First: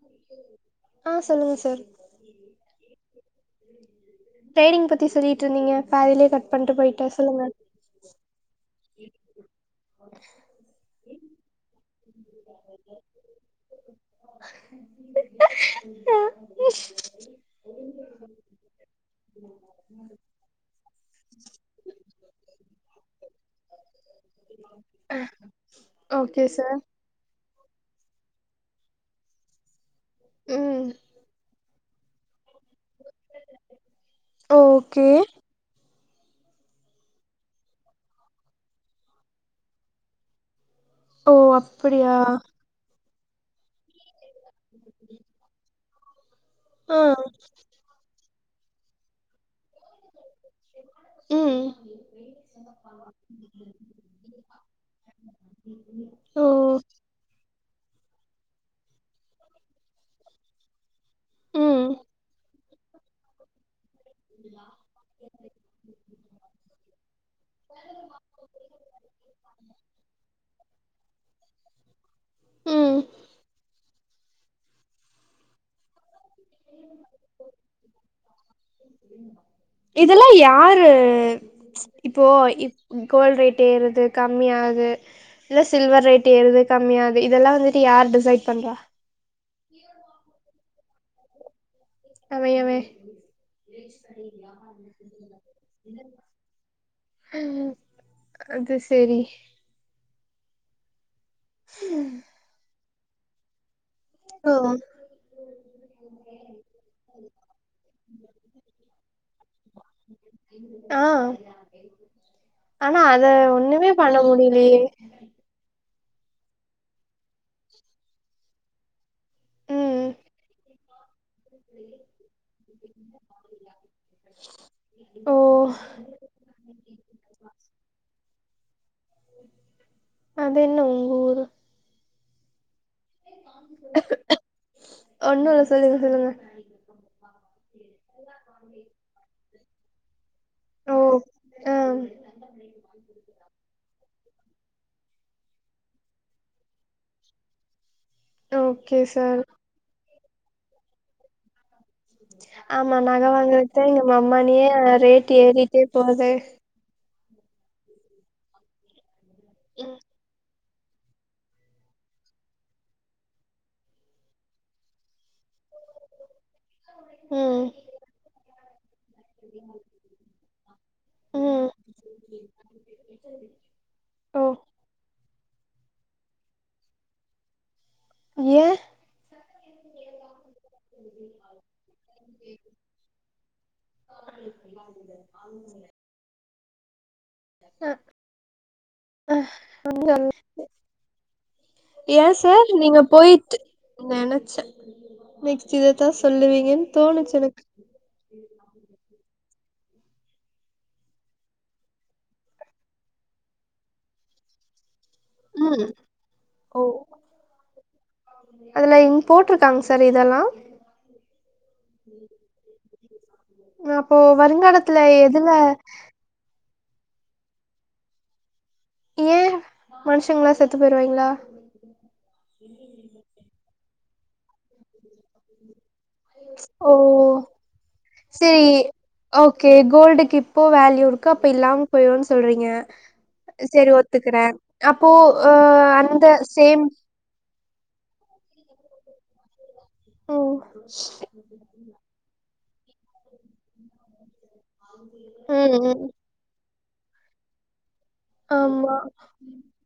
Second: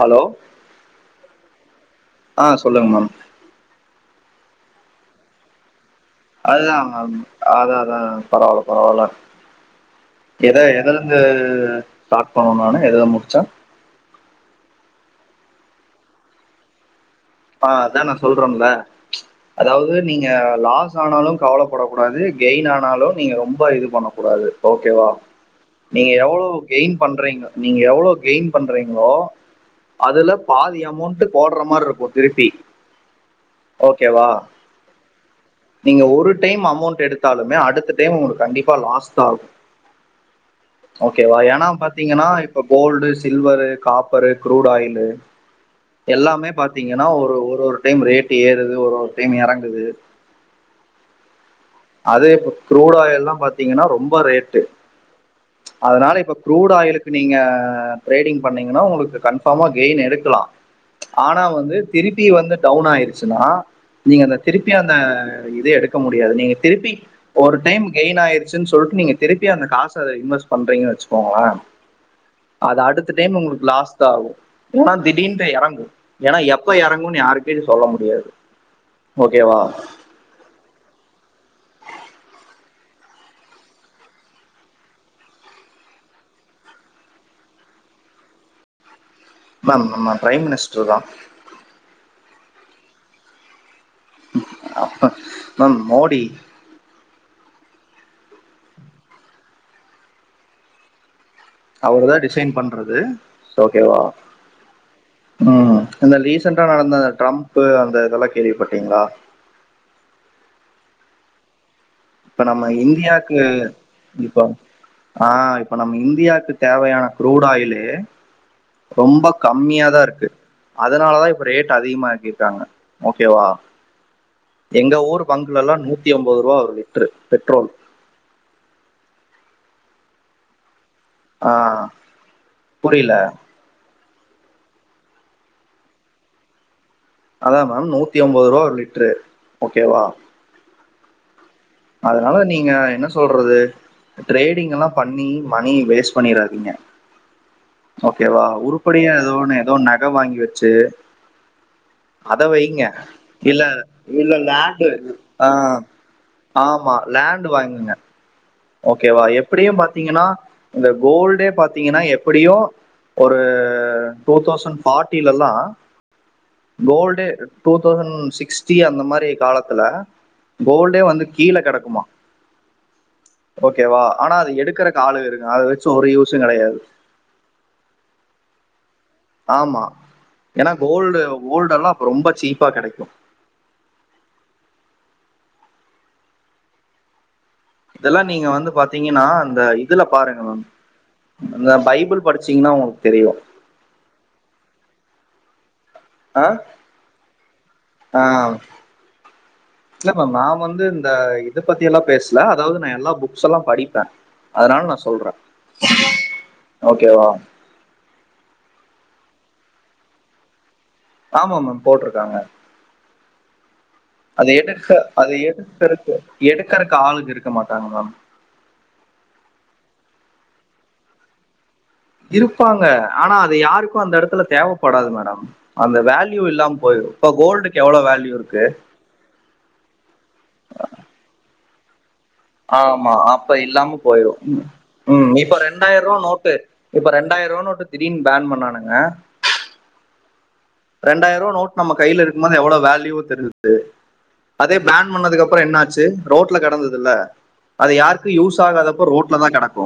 Hello ஆ சொல்லுங்க sir ஆ சொல்லுங்க மேம் டிரேடிங் பத்தி சொல்லிட்ருந்தீங்க அதுதான் அத அதான் அதான் பரவால பரவால எத எதுலந்து [unintelligible] ஸ்டார்ட் பண்ணணு நானு எதுல முடிச்ச ஹ [unintelligible] ஆ அதா நா சொல்றன்ல அதாவது நீங்க லாஸ் ஆனாலு கவலப்படக்கூடாது கெயின் ஆனாலு நீங்க ரொம்ப இது பண்ணக்கூடாது ஓகேவா நீங்க ஓகே எவ்ளவு சார் கெயின் பண்றிங்க நீங்க எவ்ளோ கெயின் பண்றீங்களோ அதுல பாதி ம் அமௌண்ட்டு போடுற மாரி இருக் திருப்பி ஓகேவா ஓகே நீங்க ஒரு டைம் அமௌண்ட் எடுத்தாலுமே அடுத்த டைம் உங்களுக்கு கண்டிப்பா லாஸ் தான் ஆகும் ஓ ஓகேவா ஏனா அப்படியா பாத்திங்கன்னா இப்ப gold silver copper crude oil எல்லாமே ஆ பாத்திங்கனா ஒரு ஒரு ஒரு டைம் ரேட் ஏறுது ஒரு ஒரு டைம் எறங்குது உம் அதே இப்ப குரூட் ஆயில்லா பாத்தீங்ன்னா ரொம்ப ரேட்டு அதனால இப்ப ஓ குரூட் ஆயிலுக்கு நீங்க அ ட்ரேடிங் பண்ணிங்கனா உங்களுக்கு கன்ஃபாமா கெயின் எடுக்கலா ஆனா வந்து ம் திருப்பி வந்து டவுன் ஆயிருச்சுன்னா நீங்க அந்த திருப்பி அந்த இது எடுக்க முடியாது நீங்க திருப்பி ஒரு டைம் கெயின் ஆயிருச்சுன் சொல்ட்டு நீங்க திருப்பி அந்த காச இன்வெஸ்ட் பண்றிங்கன் வெச்சுக்கோங்களே அது ம் அடுத்த டைம் உங்களுக்கு லாஸ் தா ஆவு ஏன்னா திடீன்ட்டு எறங்கு ஏன்னா எப்ப எறங்குன்னு யாருக்கு எது சொல்ல முடியாது ஓகேவா இதெல்லா யாரு இப்போ கோல்டு ரேட் ஏறுது கம்மியாது இல்ல சில்வர் ரேட் ஏறுது கம்மியாது இதெல்லா வந்துட்டு யார் டிசைட் பண்றா மேம் நம்ம பிரைம் மினிஸ் டர்தா அவே அவே மேம் மோடி அது சேரி அவரு தா டிசைன் பண் ணது ஓகேவா ஓ ம் இந்த லீசன்டா நடந்த ட்ரம்பு அந்த இதெல்லா கேள்விப்பட்டீங்ளா ஆ இப்ப நம்ம ஆனா அத இந்தியாக்கு ஒண்ணுமே பண்ண இப்போ முடியலையே ஆ இப்ப நம்ம இந்தியாக்கு தேவயான க்ரூடு ஆயிலு ரொம்ப கம்மியா ம் தா இருக்கு அதனால தா இப்ப ரேட் அதிகமா ஆக்கிர்காங்க ஓகேவா எங்க ஊர் ஓ பங்குல லா நூத்தி ஒம்பது ரூபா வருது பெட்ரோல் அது என்னது ஆ புரியில ஒண்ணு இல்ல சொல்லுங்க சொல்லுங்க அதா மேம் நூத்தி ஒம்பது ரூபா ஒரு லிட்ரு ஓகேவா ஓ ஆ அதனால நீங்க என்ன சொல்றது ட்ரேடிங் லா பண்ணி மணி வேஸ்ட் பண்ணிறாதீங்க ஓகேவா ஓகே உருப்படியா ஏதோ சார் ஒன்னு ஏதோ ஒன்னு நக வாங்கி வச்சு அத வைங்க ஆமா நக இல்ல வாங்கறதுதா எங்க இல்ல மொமானியே லேண்டு ரேட்டு் ஆ ஏறிட்டே போது ஆமா லேண்டு் வாங்குங்க ஓகேவா எப் ப்டியு பாத்தீங்கன்னா இந்த கோல்டே பாத்தீங்கன்னா எப்படியு ஒரு டூ தௌசண்ட் ஃபார்ட்டிலல்லா கோல்டு ம் டூ தௌசண்ட் சிக்ஸ் டி அந்த மாரி காலத்துல கோல்டே வந்து கீழ ம் கெடக்குமா வா ஆனா ஓ அது எடுக்கறக்கு ஆளு இருக்கு அத வெச்சு ஒரு யூசுங் கெடயாது அ ஆமா ஏன்னா கோல்டு கோல்டு எல்லாம் அப்ப ரொம்ப சீப்பா கிடைக்கும் இதெல்லா நீங்க வந்து பாத்தீங்கன்னா அந்த இதுல பாருங்க மேம் இந்த பைபிள் ஏன் சார் படிச்சீங்கன்னா நீங்க உங்களுக்கு தெரியு நெக்ஸ் இததான் சொல்லுவீங்கன்னு தோணுச்சு எனக்கு ஆ. இல்ல மேம் நா வந்து இந்த இது பத்தி எல்லா பேசல அதாவது நா எல்லா புக்ஸ் எல்லா படிப்பே அதனால நா சொ சொல்றேன் ம் ஓ ஓகேவா போட்ருக்காங்க சார் இதெல்லா ஆமா மேம் போட்ருக்காங்க அப்போ அத எடுக்க வருங்காலத்துல அது எதுல எடுக்கரக்கு எடுக் கறக்கு ஆளுங்க இருக்க மாட்டாங்க மேம் ஏ மனுஷங்களா செத்து போயிருவாய்ங்களா இருப்பாங்க ஆனா அது யாரு கு அந்த எடத்துல தேவப்படாது மேடம் அந்த வேல்யூ இல்லாம ஓ போயிடும் இப்ப கோல்டுக்கு எவ்வளவு வேல்யூ இருக்கு சேரி ஓகே கோல்டுக்கு இப்போ வேல்யூ இருக்கு அப்ப இல்லாம் போன்ஸ் ஆமா அப்ப இல்லாம போயிரு அப்போ ம் அ இப்ப ரெண்டாயிரவா அந்த நோட்டு சேம் இப்ப ரெண்டாயிரவா நோட்டு திடீர்னு பேன் பண்ணானுங் அ ம் ரெண்டாயிருவா நோட் நம்ம கைல இருக்கும்போது எவ்ளவு வேல்யூ தெரிது அதே பேன் பண்ணதுக்கப்ரொ ம் என்ன ம் ஆச்சு ரோட்ல கெடந்தது இல்லே அது யாருக்கு யூஸ் ஆமா ஆகாதப்போ ரோட்ல தா கெடக்கு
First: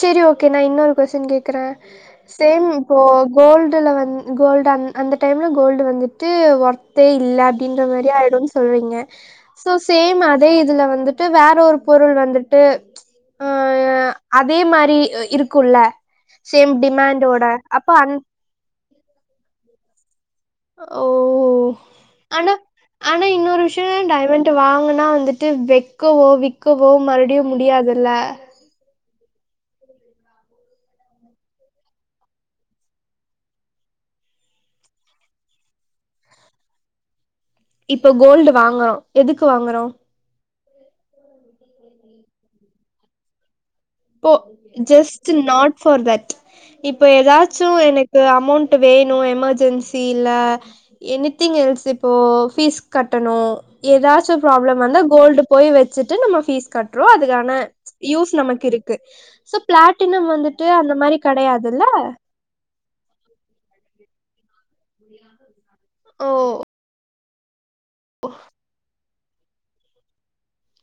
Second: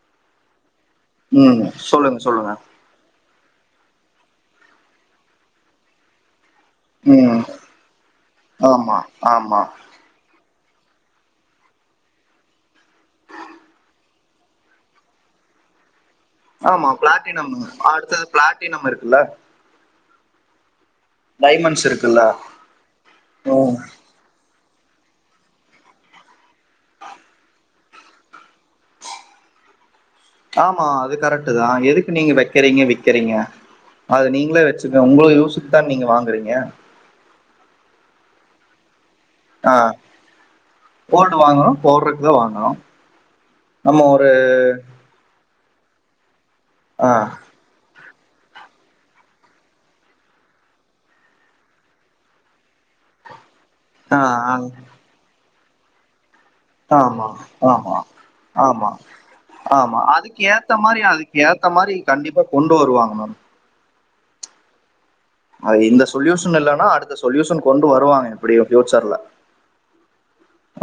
செரி ஓகே நா இன்னொரு கொஸ்டின் ம் கேகறேன் சொல்லுங்க சொல்லுங்க சேம் இப்போ கோல்டுல வந் கோல்டு அ அந்த டைம்ல கோல்டு வந்துட்டு வோ வொர்தே இல்ல ம் அப்டின்ற மாரி ஆயிடும்னு சொல்றீங்க ஆமா ஆமா சோ சேம் இதே இதுல வந்துட்டு வேற ஒரு பொருள் வந்துட்டு அஹ் அதே மாதிரி இருக்கும்ல ஆமா பிளாட்டினம் அந் அடுத்தது பிளாட்டினம் இருக்கு இல்ல ஓ ஆனா ஆனா இன்னொரு ம் விஷயம் டைமண்டு வாங் ங்கனா வந்துட்டு வெக்கவோ விக்கவோ மறுபடியு முடியாதுல்ல ஆமா அது கரெக்டு தா எதுக்கு நீங்க வக்கறீங்க விக்கிறீங்க அது நீங்களே வச்சுங்கங்க உங்களுது யூசுக்கு தா நீங்க வாங்குறீங்க இப்ப கோல்டு வாங்கரோ எதுக்கு வாங்கறோம் கோல்டு வாங்கரோம் போடறக்குதா வாங்கரோம் இப்போ ஜெஸ்ட் நாட் ஃபோர் தட் இப்ப ஆ எதாச்சு எனக் கு அமௌண்ட் வேணு எமர்ஜென்சி இல்ல எனித்திங் எல்ஸ் இப்போ பீஸ் கட் ஆ எதாச்சு ஆ, ப்ராப்ளம் வந்தா கோல்டு போய் வச்சுட்டு நம்ம பீஸ் கட்றோ ஆமா அதுக்கான ஆமா யூஸ் நமக்கு இருக் ஆமா ஆமா அதுக்கு ஏத்த அந்த மாரி அதுக்கு ஏத்த கெடையாதுல்ல மாரி கண்டிப்பா கொண்டு வருவாங்க மேம் அ இந்த ஓ சொல்யூஷன் இல்லன்னா அடுத் த்த சொல்யூஷன் கொண்டு வருவாங்க எப்புடியு ப்ஃயூச்சர்ல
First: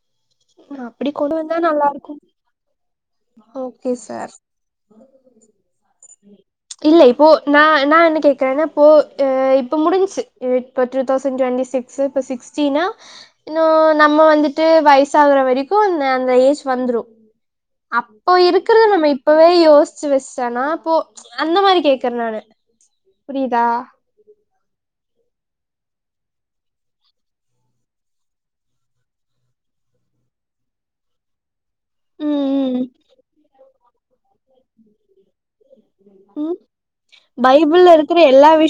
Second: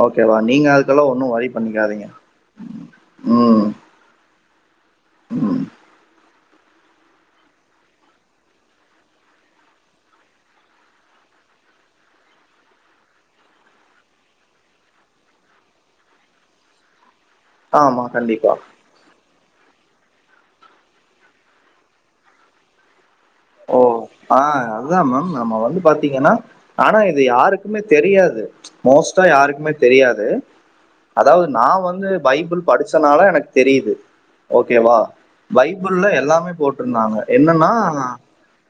ஓகேவா நீங்க அதுக்கெல்லா அப்டி ஒன்னு கொண்டு ஒரி வந்தா நல்லா பண்ணிக்காதீங்க இருக்கு உம் ஓகே சார் உம் இல்ல இப்போ நா நா என்ன கேக்குறேன்னா இப்போ இப்ப முடிஞ்ச்சுச்சு இப்ப டூ தசண்ட் டுவெண்டி சிக்ஸ் இப்ப சிக்ஸ்டீனா இன்னு நம்ம வந்துட்டு வயிஸ் சாகுற வரைக்கு அந்த அந்த ஏஜ் வந்துரு ஆமா அப்போ கண்டிப்பா இருக்குறது நம்ம இப்பவே யோஸ் [unintelligible] ஆனா அப்போ அந்த மாரி கேக்குறே நானு புரியுதா ஓ ஆ அதுதா மேம் நம்ம வந்து பாத்தீங்கன்னா ஆனா இது யாருக்குமே தெரியாது மோஸ்டா யாருக்குமே தெரியாது அதாவது நா வந்து பைபிள் ம் படிச்சனால எனக்கு தெரியுது ஓகேவா பைபுள்ல எல்லாமே ம் போட்டு இருந்தாங்க என்னன்னா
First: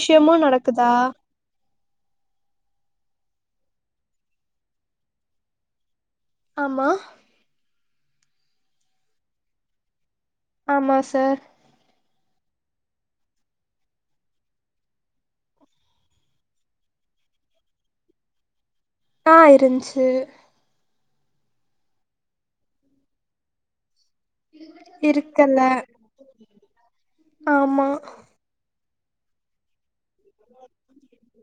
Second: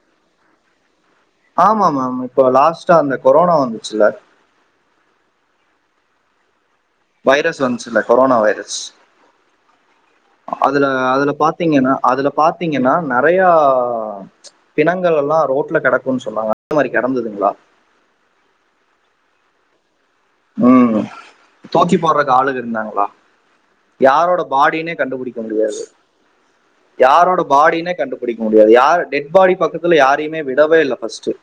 ஷமும் நடக்குதா ஆமா மேம் இப்ப லாஸ்ட்டா அந்த கொரோனா வந்துச்சுல ஆமா சுல்ல கொரோனா வைரஸ் அதுல ஆமா அதுல சார் பாத்தீங்கெனா அதுல பாத்தீங்கன்னா நெறயா பிணங்கள் எல்லாம் ரோட்ல கெடக்குன்னு சொன்னாங்க அந்த மாரி கெடந்ததுங்களா அ இருந்துச்சு உம் தூக்கி போடுறக்கு ஆளுங்க இருந்தாங்களா யாரோட ஃபாடினே கண்டுபிடிக்க இருக்கல முடியாது யாரோட ஆமா ஃபாடினே கண்டுபிடிக்க முடியாது யார் டெட் ஃபாடி பக்கத்துல யாருமே விடவே இல்ல ஃபர்ஸ்டு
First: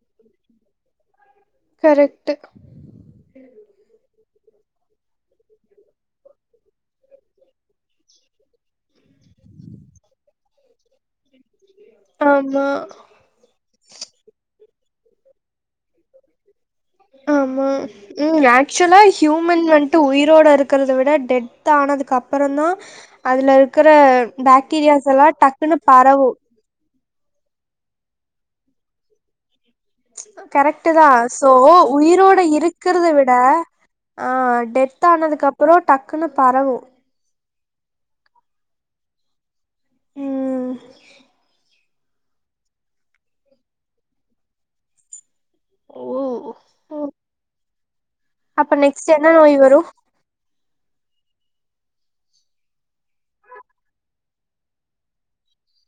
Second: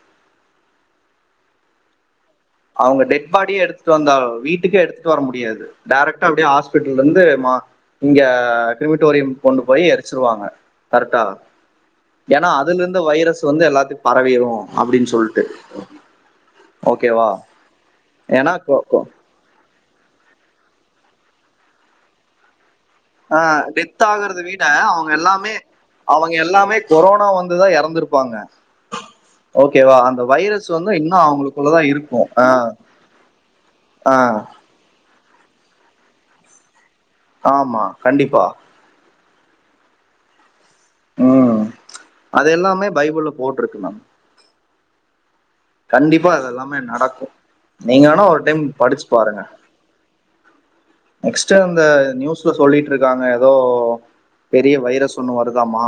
கரெக்ட் அவுங்க டெட் ஃபாடிய எடுத்துட்டு வந்தா வீட் வீட்டுக்கு எடுத்துட்டு வர முடியாது டைரக்டா ஹாஸ்பிடல்ல இருந்து மா இங்க கிரிமிட்டோரியம் கொண்டு போய் எரிச்சிடுவாங்க கரெக்டா ஏனா ஆமா அதுல இருந்து வைரஸ் வந்து எல்லாத்துக்கும் பரவிடும் அப்படினு சொல்லிட்டு ஓகேவா ஆமா ம் ஏன்னா ஆக்சுவலா ஹூமன் வந் உயிரோட இருக்கிறத விட டெத் ஆனதுக்கு அப்புறோ தா அதுல இருக்கிற டெத் ஆகுறத விட அவங்க பாக்டீரியாஸ் எல்லாம் எல்லாமே டக்குன்னு அவங்க பரவும் எல்லாமே கொரோனா வந்துதா இறந்திருப்பாங்க கரெக்ட் தான் சோ அவங்களுக்குள்ளதான் இருக்கும் உயிரோட ஆஹ் இருக்கிறத விட ஆஹ் டெத்த ஆனது அதுக்கப்புறம் டக்குன்னு பரவும் ஆமா கண்டிப்பா உம் ம் அது எல்லாமே பைபிள்ல போட்டிருக்கு மேம் ஓ கண்டிப்பா அதெல்லாமே ம் நடக்கும் நீங்க வேனா ஒரு டைம் அப்ப படிச்சு நெக்ஸ்ட் என்ன பாருங்க நோய் வரு நெக்ஸ்ட் இந்த நியூஸ்ல சொல்லிட்டு இருக்காங்க ஏதோ பெரிய வைரஸ் ஒன்னு வருதாமா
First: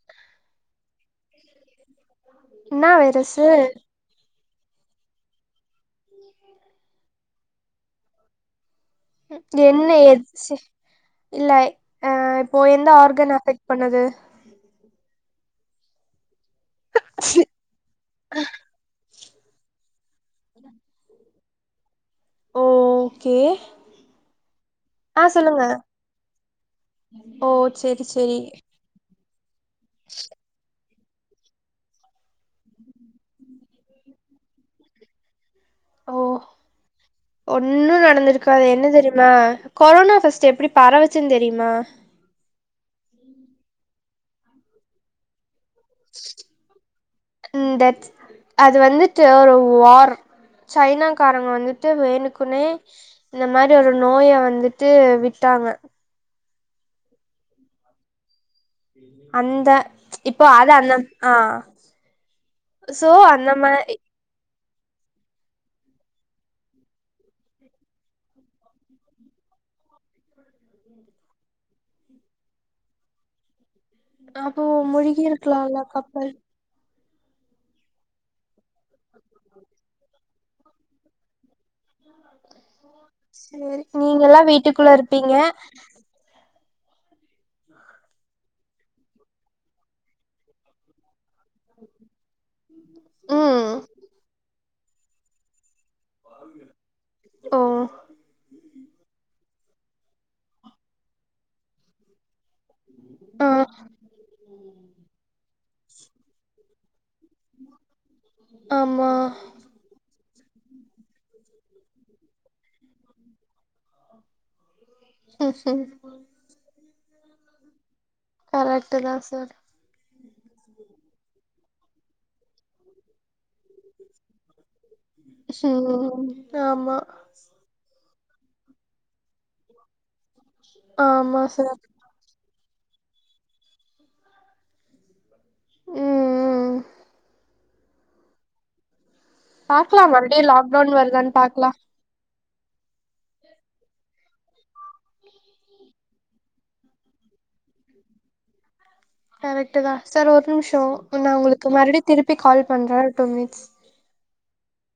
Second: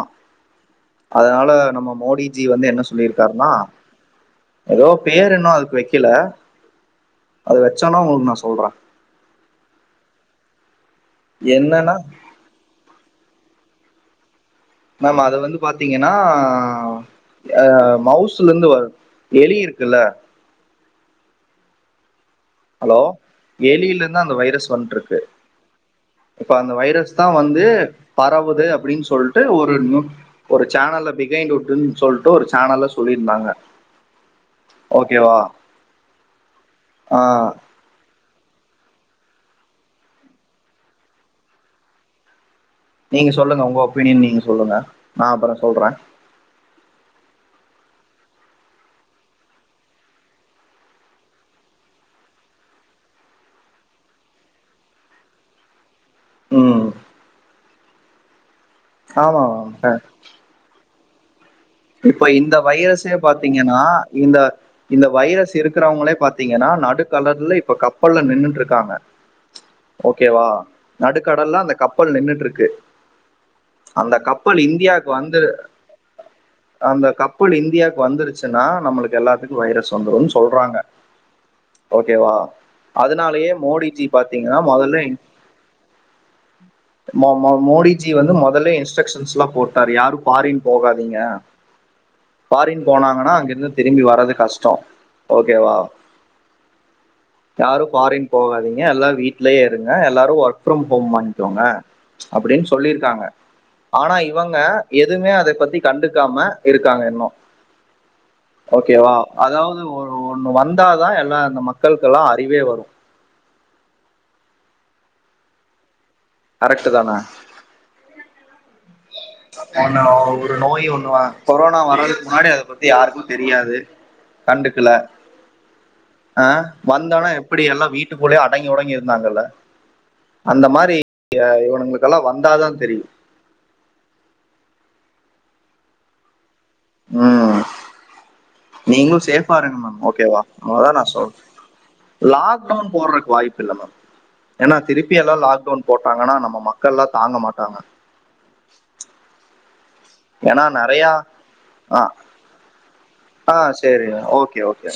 அதனால நம்ம மோடி ஜி வந்து என்ன என்னா வைரஸு சொல்லியிருக்காருனா ஏதோ பேர் இன்னும் அதுக்கு வைக்கல அது வெச்சயின்னே உங்களுக்கு நான் சொல்றன் என்ன எச்சி இல்ல என்னன்னா அ இப்போ எந்த ஆர்கன் அஃபெக்ட் பண்ணுது மேம் அத வந்து பாத்தீங்கன்னா அ மவுசல இருந்து வர எலி இருக்கு குல்ல அலோ ஓகே எலிலிந்தா அந்த வைரஸ் வன்ட்ருக்கு ஆ சொல்லுங்க இப்ப அந்த வைரஸ் தா ஓ வந்து செரி செரி பரவுது அப்டின் சொல் ட்டு ஒ ஃபோர்நூன் ஒரு சேனல்ல பிகைன்டுட்டுன் சொல்ட்டு ஒரு சேனல்ல சொல்லீர்ந்தாங்க ஓகேவா ஓ ஆ ஒன்னு நடந்துருக்காது என்ன தெரி னா கொரோனா ஃபஸ்ட் எப்டி பரவுச்சுன் தெரியுமா நீங்க சொல்லுங்க உங்க ஒப்பீனியன் நீங்க சொல்லுங்க நா அப்பற சொல்ற இந்த அது வந்துட்டு ஒரு வார் சைனாக்காரங்க வந்துட்டு வேணுக்குனே இந்த மாரி ஒரு நோய வந்துட்டு விட்டாங்க ம் ஆமா அந்த இப்போ அது அந்த ஆ இப்போ இந்த சோ வைரஸ்சே அந்த பாத்தீங்கன்னா மாரி இந்த இந்த வைரஸ் இருக்குறவுங்களே பாத்தீங்கன்னா நடுக்கடல்ல இப்ப கப்பல்ல நின்னுட்ருக்காங்க ஓகேவா நடுக்கடல்ல அந்த கப்பல் நின்னுட்ருக்கு அப்போ முழுகீருக்லால்ல கப்பல் அந்த கப்பல் இந்தியாக்கு வந்துருச்சுன்னா நம்மளுக்கு எல்லாத்துக்கு வைரஸ் வந்துருன்னு சொல்றாங்க ஓகேவா அதுனாலயே சேரி மோடிஜி நீங்கல்லா பாத்தீங்ன்னா வீட்டுக்குள்ள மொதல்லே இருப்பீங்க மோ மோ மோடிஜி வந்து மொதல்லே இன்ஸ்ட்ரக்ஷன்ஸ்லா போட்டாரு யாரு ஃபாரின் போகாதீங்க ஃபாரின் போனாங்கனா அங்கிருந்து ம் திரும்பி வர்றது கஷ் டோ ஓகே வா ஓ யாரு ஃபாரின் போகாதீங்க எல்லா வீ ட்லே இருங்க எல்லாரு ஒர்க் ஃப்ரம் ஹோம் வாங்கிகோங்க அப்டின் சொல்லீருக்காங்க ஆ ஆனா இவங்க எதுமே அத பத்தி கண்டுக்காம இருக்காங்க இன்னு ஆமா ஓகேவா அதாவது ஒரு ஒண்ணு வந்தாதா எல்லா அந்த மக் க்கள்க்கல்லா அறிவே வரு ஹம் ஹம் கரெக்ட்டு தான கரெக்ட்டு தா சார் ஒண்ண ஒரு நோய் ஒண்ணு வ கொரோனா வறதுக் முன்னாடி அத பத்தி யாருக்மே தெர் ரியாது கண்டுக்கல ம் அ ஆமா வந்தோனே எப்புடி எல்லா வீட் ட்டுக்குல்யே அடங்கி ஒடங்கி இருந்தாங்கல்ல அந்த மாரி ஆமா எ சார் இவனுங்களுக்கல்லா வந்தாதா சரி உம் உம் ம் நீங்களும் சேஃபா இருங்க மேம் பாக்கலாம் ஓகேவா மறுபடியும் அதா லாக்டவுன் நா சொல்ற வருதான்னு பாக்கலாம் ல்டவுன் போடுறதுக்கு வாய்ப்பு இல்ல மேம் ஏன்னா திருப்பி எல்லா லாக்டவுன் போட்டாங்கன்னா நம்ம மக்கள் எல்லா தாங்க மாட்டாங்க கரெக்ட் சார் ஒரு ஏன்னா நிமிஷம் நிறையா நா உங்களுக்கு ம ஆ திருப்பி கால் பண்றே ஆ சரி ஓகே ஓகே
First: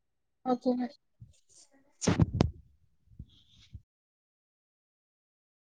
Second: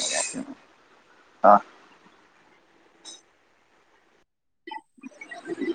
ஆ